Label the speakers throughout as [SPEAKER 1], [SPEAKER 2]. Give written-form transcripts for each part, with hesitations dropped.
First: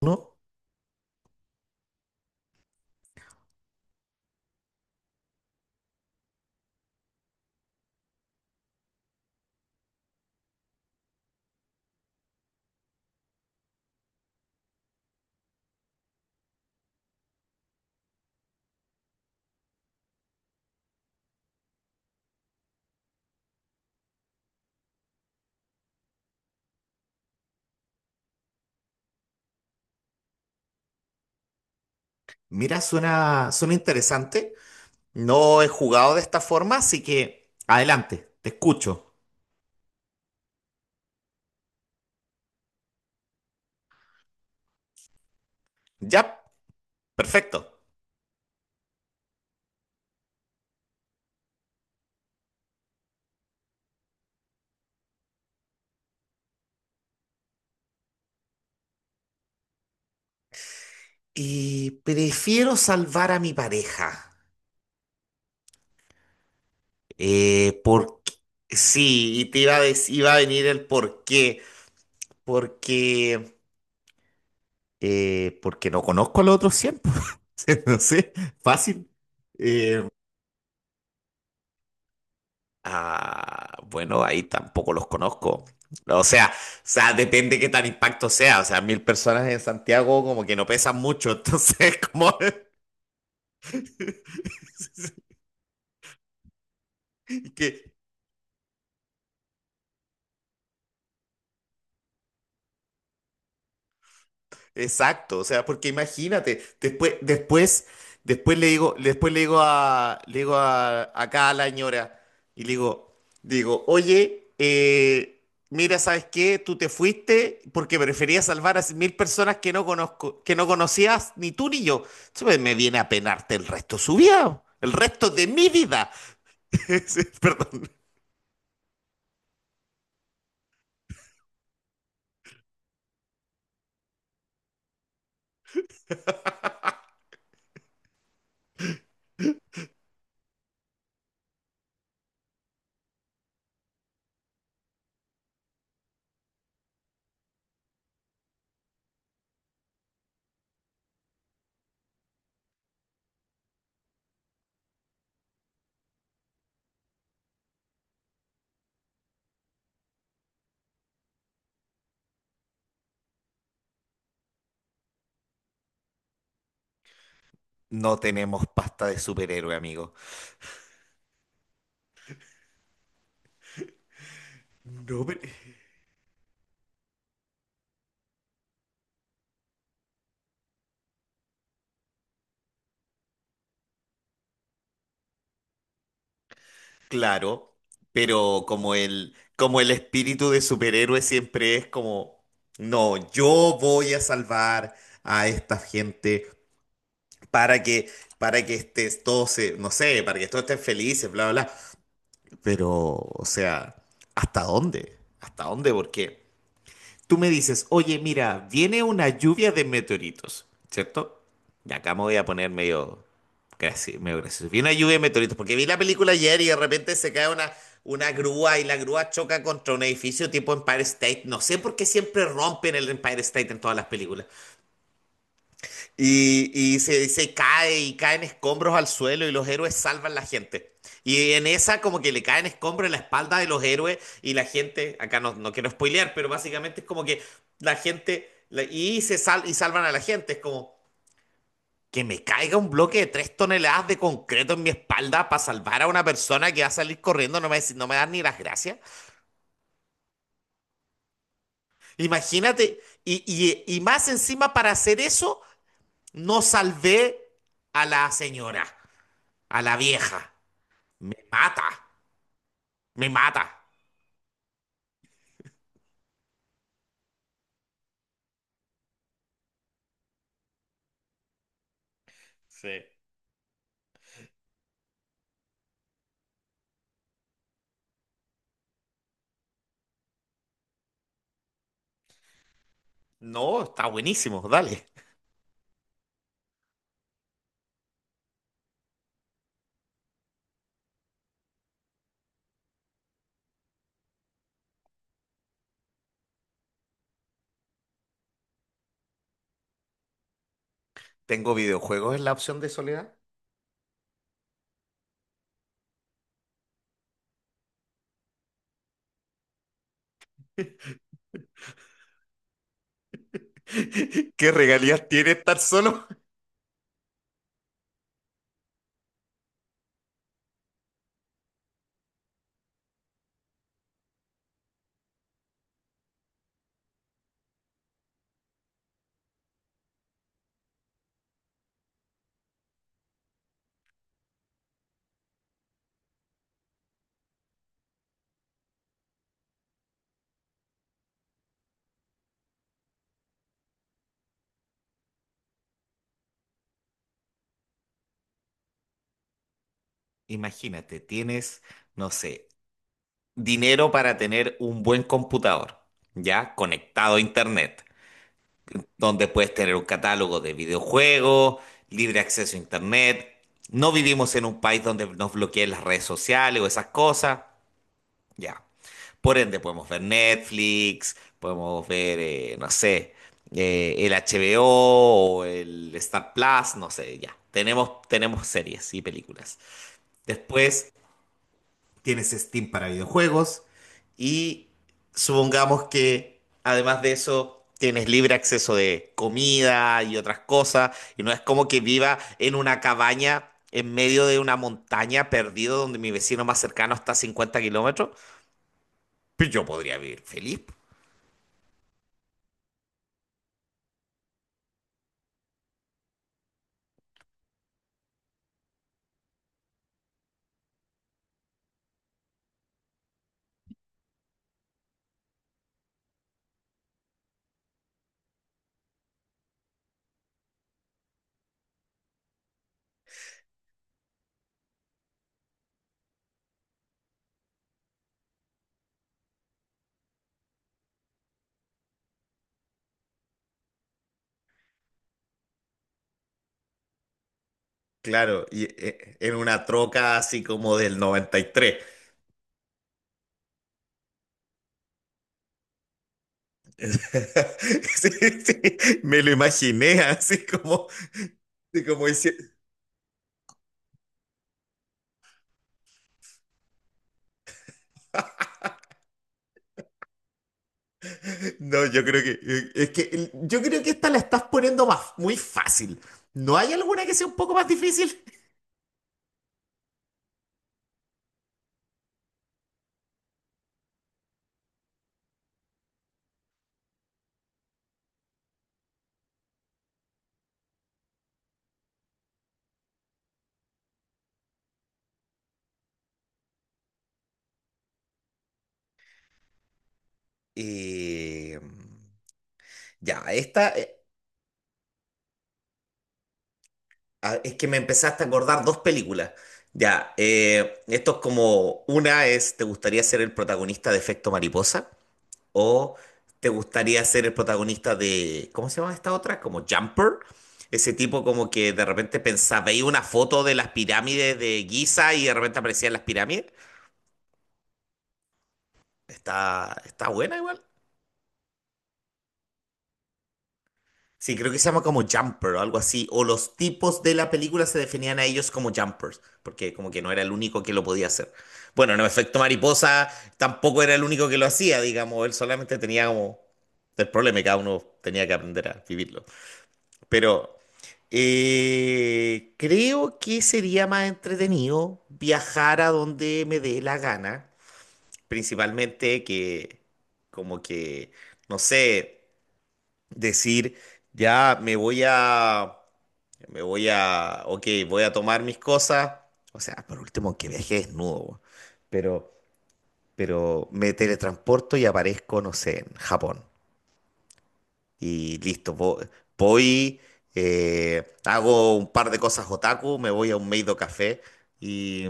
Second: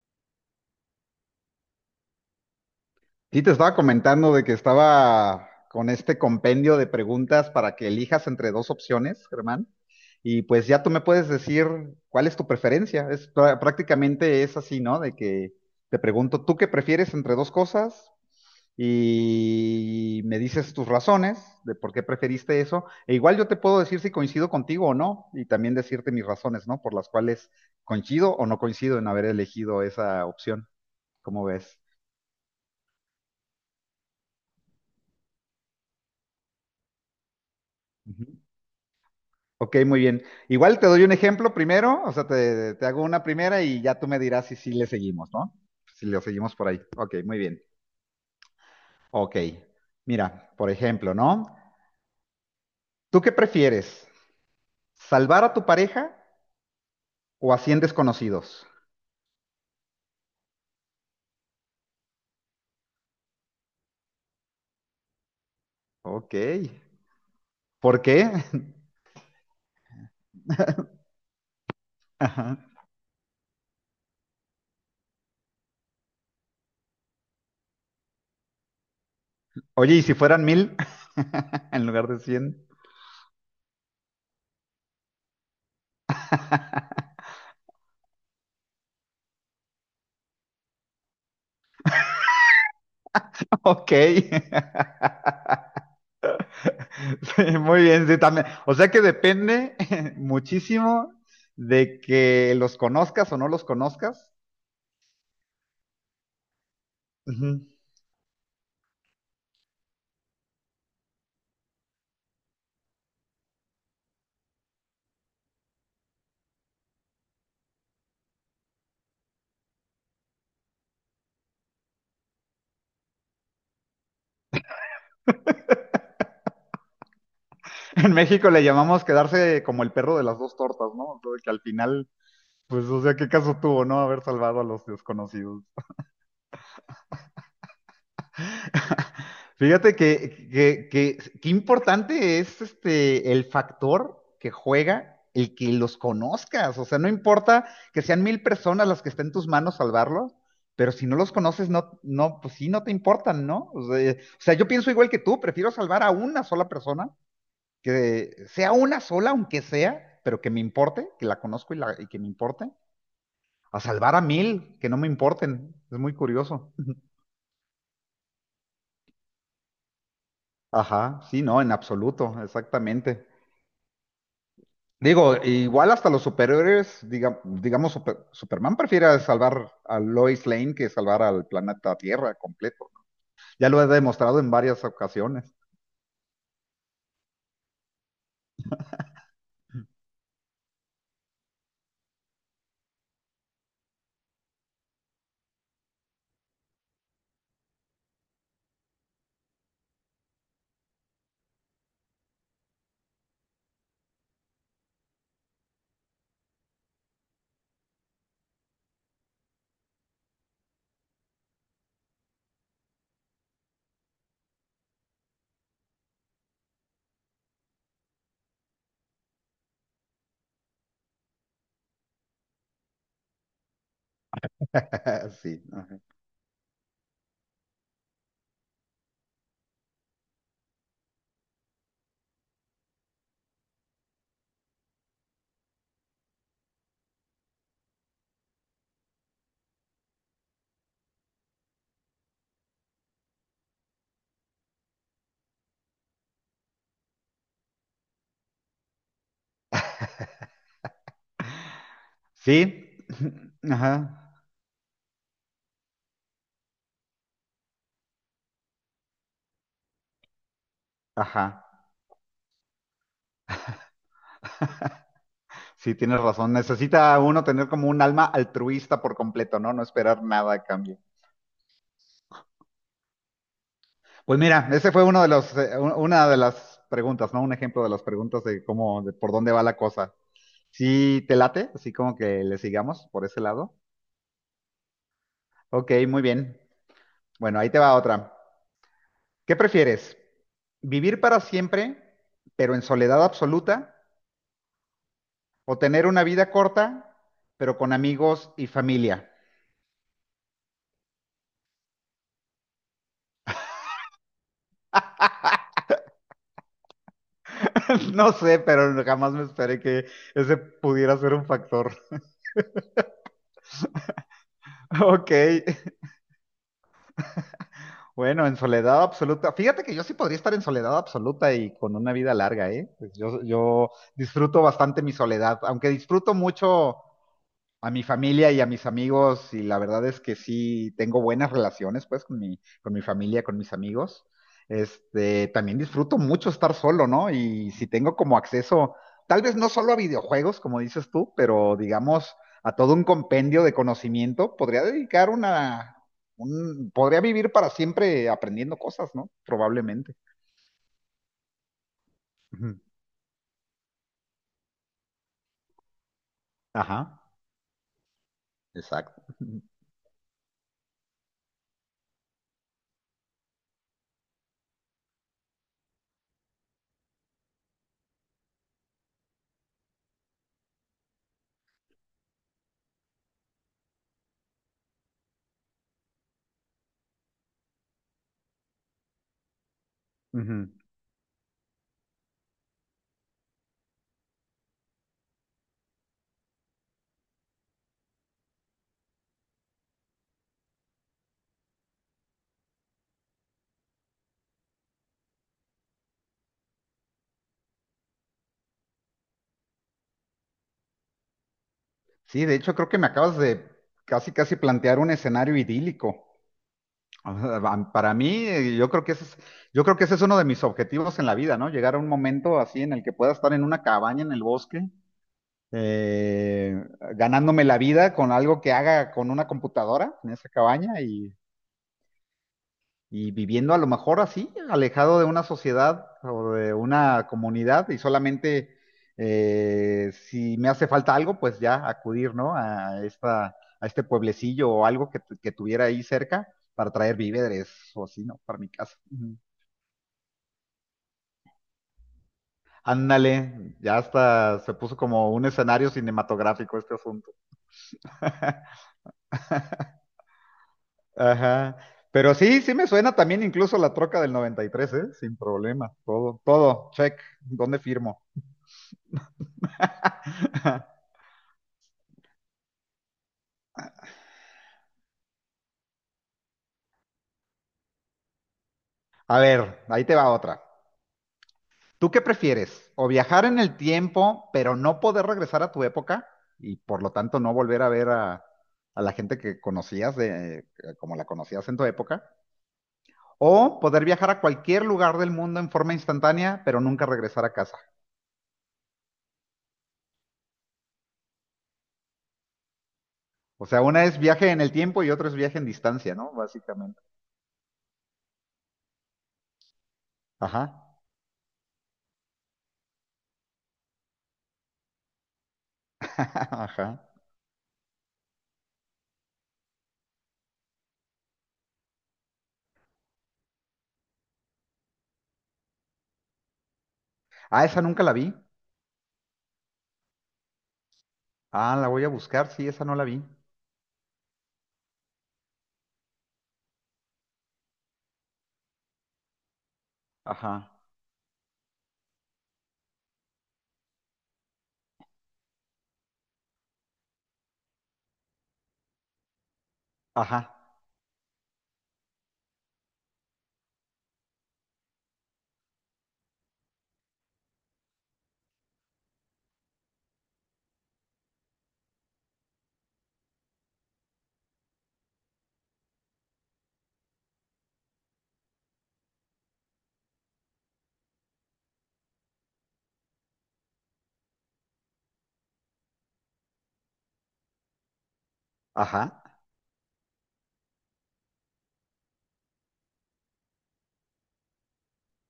[SPEAKER 1] No,
[SPEAKER 2] Sí, te estaba comentando de que estaba con este compendio de preguntas para que elijas entre dos opciones, Germán. Y pues ya tú me puedes decir cuál es tu preferencia. Prácticamente es así, ¿no? De que te pregunto, ¿tú qué prefieres entre dos cosas? Y me dices tus razones de por qué preferiste eso. E igual yo te puedo decir si coincido contigo o no, y también decirte mis razones, ¿no? Por las cuales coincido o no coincido en haber elegido esa opción. ¿Cómo ves?
[SPEAKER 1] mira, suena interesante. No he jugado de esta forma, así que adelante, te escucho.
[SPEAKER 2] Ok, muy bien. Igual te doy un ejemplo primero, o sea, te hago una primera y ya tú me dirás si sí le seguimos, ¿no? Si le
[SPEAKER 1] Ya,
[SPEAKER 2] seguimos por ahí. Ok, muy bien.
[SPEAKER 1] perfecto.
[SPEAKER 2] Ok. Mira, por ejemplo, ¿no? ¿Tú qué prefieres? ¿Salvar a tu pareja o a 100 desconocidos?
[SPEAKER 1] Y prefiero salvar a mi pareja.
[SPEAKER 2] Ok. ¿Por qué?
[SPEAKER 1] Porque sí, y te iba a dec- iba a venir el por qué.
[SPEAKER 2] Ajá.
[SPEAKER 1] Porque, porque no conozco a los otros 100. No sé, fácil.
[SPEAKER 2] Oye,
[SPEAKER 1] Eh,
[SPEAKER 2] ¿y si fueran 1000 en lugar de 100?
[SPEAKER 1] Ah, bueno, ahí tampoco los conozco. O sea, depende qué tan impacto sea. O sea, 1000 personas en Santiago como que no pesan mucho, entonces como
[SPEAKER 2] Ok. Sí, muy
[SPEAKER 1] que,
[SPEAKER 2] bien, sí, también. O sea que depende muchísimo de que los conozcas o no los conozcas.
[SPEAKER 1] Exacto, o sea, porque imagínate,
[SPEAKER 2] Ujú.
[SPEAKER 1] después le digo, acá a la señora y le digo, digo, oye, mira, ¿sabes qué? Tú te fuiste porque preferías salvar a 1000 personas que no conozco, que no conocías ni tú ni yo. Eso me viene a penarte el resto de su vida, el resto de mi vida. Perdón.
[SPEAKER 2] En México le llamamos quedarse como el perro de las dos tortas, ¿no? O sea, que al final, pues, o sea, ¿qué caso tuvo, no? Haber salvado a los desconocidos. Fíjate qué importante es este el factor que juega el que los conozcas. O sea, no importa que sean 1000 personas las que estén en tus manos salvarlos, pero si no los conoces, no, no, pues sí, no te importan, ¿no? O sea, yo pienso igual que tú, prefiero salvar a una sola persona que sea una sola, aunque sea, pero que me importe, que la conozco y, la, y que me importe, a salvar a 1000, que no me importen. Es muy curioso.
[SPEAKER 1] No tenemos pasta de superhéroe, amigo.
[SPEAKER 2] Ajá, sí, no, en absoluto, exactamente.
[SPEAKER 1] No,
[SPEAKER 2] Digo,
[SPEAKER 1] pero-
[SPEAKER 2] igual hasta los superhéroes, digamos, Superman prefiere salvar a Lois Lane que salvar al planeta Tierra completo. Ya lo he demostrado en varias ocasiones.
[SPEAKER 1] Claro, pero como el espíritu de superhéroe siempre es como, no, yo voy a salvar a esta gente para que, para que estés, todos se, no sé, para que todos estén felices, bla, bla, bla. Pero, o sea, ¿hasta dónde? ¿Hasta dónde? Porque tú me dices, oye, mira, viene una lluvia de meteoritos, ¿cierto? Y acá me voy a poner medio gracioso. Viene una lluvia de meteoritos, porque vi la película ayer y de repente una grúa y la grúa choca contra un edificio tipo Empire State. No sé por qué siempre rompen el Empire State en todas las películas.
[SPEAKER 2] Sí, ajá.
[SPEAKER 1] Y, se cae y caen escombros al suelo y los héroes salvan la gente. Y en esa como que le caen escombros en la espalda de los héroes y la gente, acá no quiero spoilear, pero básicamente es como que la gente, la- y se sal, y salvan a la gente, es como que me caiga un bloque de 3 toneladas de concreto en mi espalda para salvar a una persona que va a salir corriendo, no me dan ni las gracias.
[SPEAKER 2] Sí,
[SPEAKER 1] Imagínate, y más
[SPEAKER 2] ajá,
[SPEAKER 1] encima para hacer eso, no salvé a la señora, a la vieja. Me
[SPEAKER 2] ajá.
[SPEAKER 1] mata, me mata.
[SPEAKER 2] Sí, tienes razón. Necesita uno tener como un alma altruista por completo, ¿no? No esperar nada a cambio.
[SPEAKER 1] Sí.
[SPEAKER 2] Pues mira, ese fue uno de los, una de las preguntas, ¿no? Un ejemplo de las preguntas de cómo, de por dónde va la cosa. Sí, te late, así como que le sigamos por ese lado.
[SPEAKER 1] No, está buenísimo, dale.
[SPEAKER 2] Ok, muy bien. Bueno, ahí te va otra. ¿Qué prefieres? ¿Vivir para siempre, pero en soledad absoluta? ¿O tener una vida corta, pero con amigos y familia?
[SPEAKER 1] Tengo videojuegos en la opción de soledad.
[SPEAKER 2] No sé, pero jamás me esperé que ese pudiera ser un factor.
[SPEAKER 1] ¿Qué regalías
[SPEAKER 2] Ok,
[SPEAKER 1] tiene estar solo?
[SPEAKER 2] bueno, en soledad absoluta. Fíjate que yo sí podría estar en soledad absoluta y con una vida larga, ¿eh? Pues yo disfruto bastante mi soledad, aunque disfruto mucho a mi familia y a mis amigos, y la verdad es que sí tengo buenas relaciones, pues, con mi familia, con mis amigos. Este, también disfruto mucho estar solo, ¿no? Y si tengo como acceso, tal vez no solo a videojuegos, como dices tú, pero digamos a todo un compendio de conocimiento, podría dedicar podría vivir para siempre aprendiendo cosas, ¿no? Probablemente.
[SPEAKER 1] Imagínate, tienes, no sé,
[SPEAKER 2] Ujú.
[SPEAKER 1] dinero para tener un buen computador, ya
[SPEAKER 2] Ajá.
[SPEAKER 1] conectado a internet,
[SPEAKER 2] Exacto.
[SPEAKER 1] donde puedes tener un catálogo de videojuegos, libre acceso a internet. No vivimos en un país donde nos bloqueen las redes sociales o esas cosas. Ya. Por ende, podemos ver Netflix, podemos ver, no sé, el HBO o el Star Plus, no sé, ya. Tenemos series y películas.
[SPEAKER 2] Ujú.
[SPEAKER 1] Después tienes Steam para videojuegos y supongamos que además de eso tienes libre acceso de comida y otras cosas y no es como que viva en una cabaña en medio de una montaña perdido donde mi vecino más cercano está a 50 kilómetros. Pues yo podría vivir feliz.
[SPEAKER 2] Sí, de hecho creo que me acabas de casi, casi plantear un escenario idílico. O para mí, yo creo que ese es, yo creo que ese es uno de mis objetivos en la vida, ¿no? Llegar a un momento así en el que pueda estar en una cabaña en el bosque, eh, ganándome la vida con algo que haga con una computadora en esa cabaña y viviendo a lo mejor así, alejado de una sociedad o de una comunidad y solamente si me hace falta algo, pues ya acudir, ¿no? A esta, a este pueblecillo o algo que, que tuviera ahí cerca para traer víveres o así, ¿no? Para
[SPEAKER 1] Claro,
[SPEAKER 2] mi
[SPEAKER 1] y
[SPEAKER 2] casa. Ujú.
[SPEAKER 1] en una troca así como del 93.
[SPEAKER 2] Ándale, ya hasta se puso como un escenario cinematográfico este asunto.
[SPEAKER 1] Sí, sí, me lo imaginé
[SPEAKER 2] Ajá.
[SPEAKER 1] así como
[SPEAKER 2] Pero sí,
[SPEAKER 1] diciendo,
[SPEAKER 2] sí me suena también incluso la troca del 93, ¿eh? Sin problema. Todo, todo, check. ¿Dónde firmo?
[SPEAKER 1] no, yo creo que yo creo que esta la estás poniendo más, muy fácil. ¿No hay alguna que sea un poco más difícil?
[SPEAKER 2] A ver, ahí te va otra. ¿Tú qué prefieres? ¿O viajar en el tiempo, pero no poder regresar a tu época y por lo tanto no volver a ver a la gente que conocías de, como la conocías en tu época? ¿O poder viajar a cualquier lugar del mundo en forma instantánea, pero nunca regresar a casa?
[SPEAKER 1] Eh, ya,
[SPEAKER 2] O sea,
[SPEAKER 1] esta
[SPEAKER 2] una es viaje en el tiempo y otra es viaje en distancia, ¿no? Básicamente.
[SPEAKER 1] ah, es que me empezaste a acordar dos películas. Ya,
[SPEAKER 2] Ajá.
[SPEAKER 1] esto es como, una es, ¿te gustaría ser el protagonista de Efecto Mariposa? ¿O te
[SPEAKER 2] Ajá.
[SPEAKER 1] gustaría ser el protagonista de, cómo se llama esta otra? Como Jumper. Ese tipo como que de repente pensaba, veía una foto de las pirámides de Giza y de repente aparecían las pirámides.
[SPEAKER 2] Ah, esa nunca la vi.
[SPEAKER 1] Está buena igual.
[SPEAKER 2] Ah, la voy a buscar. Sí, esa no la vi.
[SPEAKER 1] Sí, creo que se llama como Jumper o algo así. O los tipos de la película se definían a ellos como Jumpers, porque como que no era el
[SPEAKER 2] Ajá.
[SPEAKER 1] único que lo podía hacer. Bueno, no, Efecto Mariposa tampoco era el único que lo hacía, digamos. Él solamente tenía como el problema que cada uno tenía que aprender a vivirlo.
[SPEAKER 2] Ajá.
[SPEAKER 1] Pero creo que sería más entretenido viajar a donde me dé la gana, principalmente que como que, no sé, decir, ya me voy a, ok, voy a tomar mis cosas, o sea, por último que viaje desnudo, bo, pero, pero me teletransporto y aparezco, no sé, en Japón. Y listo,
[SPEAKER 2] Ajá.
[SPEAKER 1] voy, hago un par de cosas otaku, me voy a un Meido Café y,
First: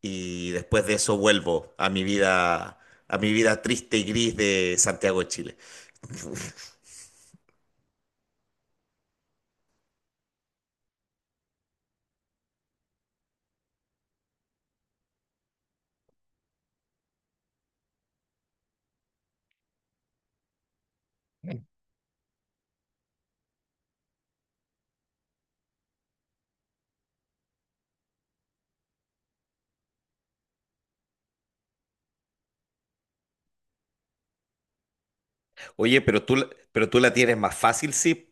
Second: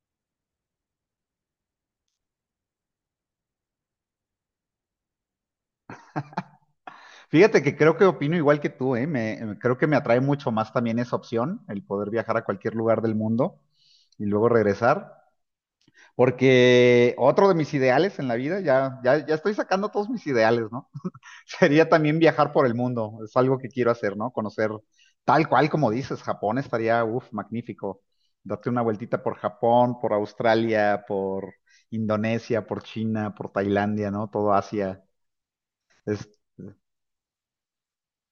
[SPEAKER 1] y después de eso vuelvo a mi vida triste y gris de Santiago de Chile.
[SPEAKER 2] Fíjate que creo que opino igual que tú, ¿eh? Me, creo que me atrae mucho más también esa opción, el poder viajar a cualquier lugar del mundo y luego regresar, porque otro de mis ideales en la vida, ya, ya, ya estoy sacando todos mis ideales, ¿no? Sería también viajar por el mundo, es algo que quiero hacer, ¿no? Conocer tal cual como dices, Japón estaría, uff, magnífico. Date una vueltita por Japón, por Australia, por Indonesia, por China, por Tailandia, ¿no? Todo Asia.
[SPEAKER 1] Oye,
[SPEAKER 2] Es,
[SPEAKER 1] pero tú la tienes más fácil, sí.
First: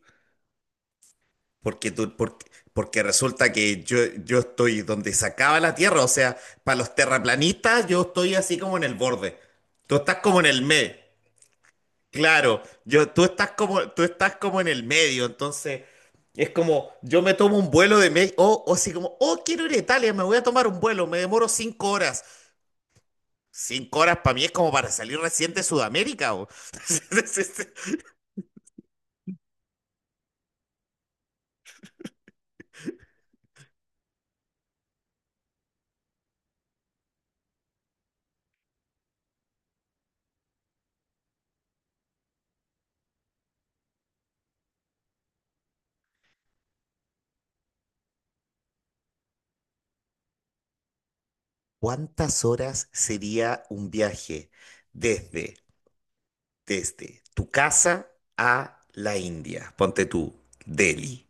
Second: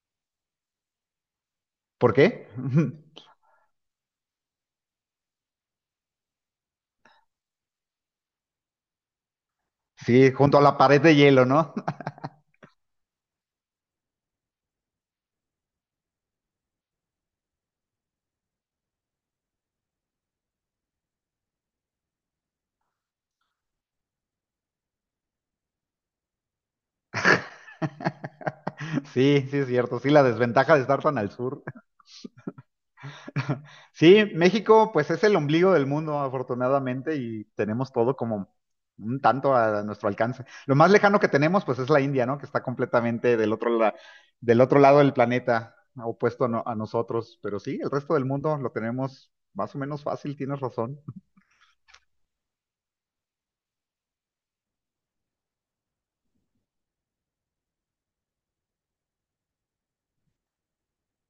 [SPEAKER 1] Porque,
[SPEAKER 2] ¿Por
[SPEAKER 1] tú, porque,
[SPEAKER 2] qué?
[SPEAKER 1] porque resulta que yo estoy donde se acaba la Tierra, o sea, para los terraplanistas yo estoy así como en el borde. Tú estás
[SPEAKER 2] Sí,
[SPEAKER 1] como en
[SPEAKER 2] junto
[SPEAKER 1] el
[SPEAKER 2] a la
[SPEAKER 1] medio.
[SPEAKER 2] pared de hielo, ¿no?
[SPEAKER 1] Claro, yo, tú estás como en el medio, entonces es como, yo me tomo un vuelo de México, o así como, oh, quiero ir a Italia, me voy a tomar un vuelo, me demoro 5 horas. Cinco horas para mí es como para salir recién de Sudamérica, ¿o?
[SPEAKER 2] Sí, sí es cierto, sí, la desventaja de estar tan al sur. Sí, México pues es el ombligo del mundo, afortunadamente, y tenemos todo como un tanto a nuestro alcance. Lo más lejano que tenemos pues es la India, ¿no? Que está completamente del otro, del otro lado del planeta, opuesto a, a nosotros, pero sí, el resto del mundo lo tenemos más o menos fácil, tienes razón.
[SPEAKER 1] ¿Cuántas horas sería un viaje desde, desde tu casa a la India? Ponte tú, Delhi.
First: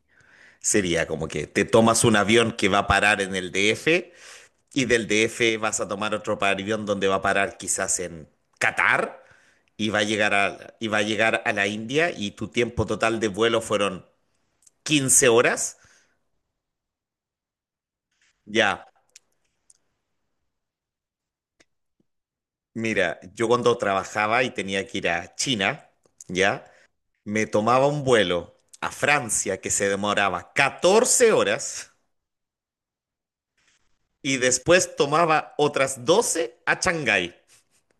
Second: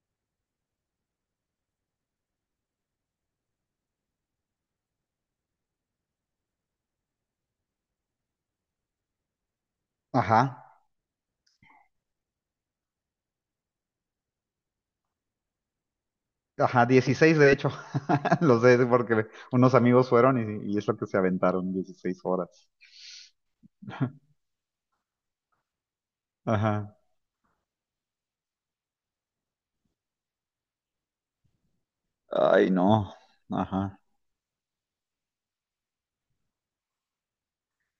[SPEAKER 1] Sería como que te tomas un avión que va a parar en el DF y del DF vas a tomar otro avión donde va a parar quizás en Qatar
[SPEAKER 2] Ajá.
[SPEAKER 1] y va a llegar a la India y tu tiempo total de vuelo fueron 15 horas.
[SPEAKER 2] Ajá, 16 de hecho. Lo sé
[SPEAKER 1] Ya,
[SPEAKER 2] porque unos amigos fueron y es lo que se aventaron, 16 horas.
[SPEAKER 1] mira, yo cuando trabajaba y tenía que ir a China, ya,
[SPEAKER 2] Ajá.
[SPEAKER 1] me tomaba un vuelo a Francia que se demoraba 14 horas
[SPEAKER 2] Ay, no. Ajá.
[SPEAKER 1] y después tomaba otras 12 a Shanghái.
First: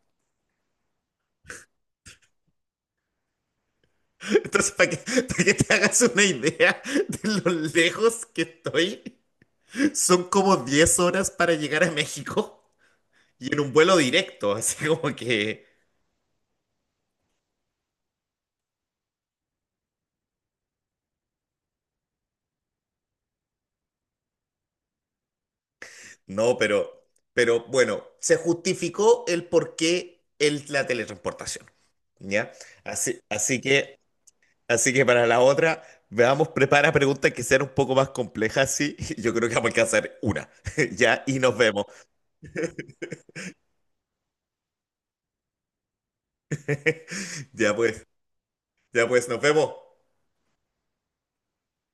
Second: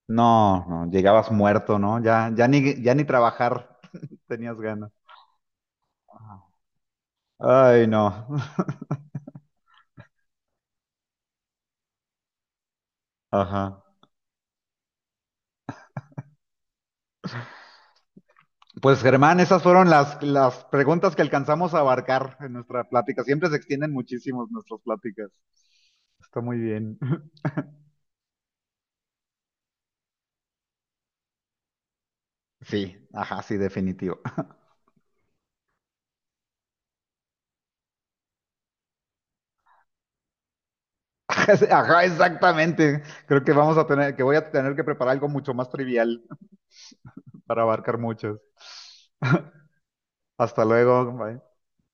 [SPEAKER 2] No, no, llegabas muerto, ¿no? Ya, ya ni trabajar tenías
[SPEAKER 1] Entonces,
[SPEAKER 2] ganas.
[SPEAKER 1] para que te hagas una
[SPEAKER 2] Ajá.
[SPEAKER 1] idea de lo
[SPEAKER 2] Ay,
[SPEAKER 1] lejos
[SPEAKER 2] no.
[SPEAKER 1] que estoy. Son como 10 horas para llegar a México y en un
[SPEAKER 2] Ajá.
[SPEAKER 1] vuelo directo, así como que...
[SPEAKER 2] Pues Germán, esas fueron las preguntas que alcanzamos a abarcar en nuestra plática. Siempre se extienden muchísimo nuestras pláticas. Está
[SPEAKER 1] No,
[SPEAKER 2] muy bien.
[SPEAKER 1] pero, pero bueno, se justificó el por qué la teletransportación, ¿ya?
[SPEAKER 2] Sí,
[SPEAKER 1] Así,
[SPEAKER 2] ajá, sí,
[SPEAKER 1] así que,
[SPEAKER 2] definitivo.
[SPEAKER 1] así que para la otra, veamos, prepara preguntas que sean un poco más complejas, sí. Yo creo que vamos a alcanzar una, ¿ya? Y nos vemos.
[SPEAKER 2] Ajá, exactamente. Creo que vamos a tener, que voy a tener que preparar algo mucho más trivial para
[SPEAKER 1] Ya
[SPEAKER 2] abarcar
[SPEAKER 1] pues,
[SPEAKER 2] muchos.
[SPEAKER 1] ya pues, nos vemos.
[SPEAKER 2] Hasta luego. Bye.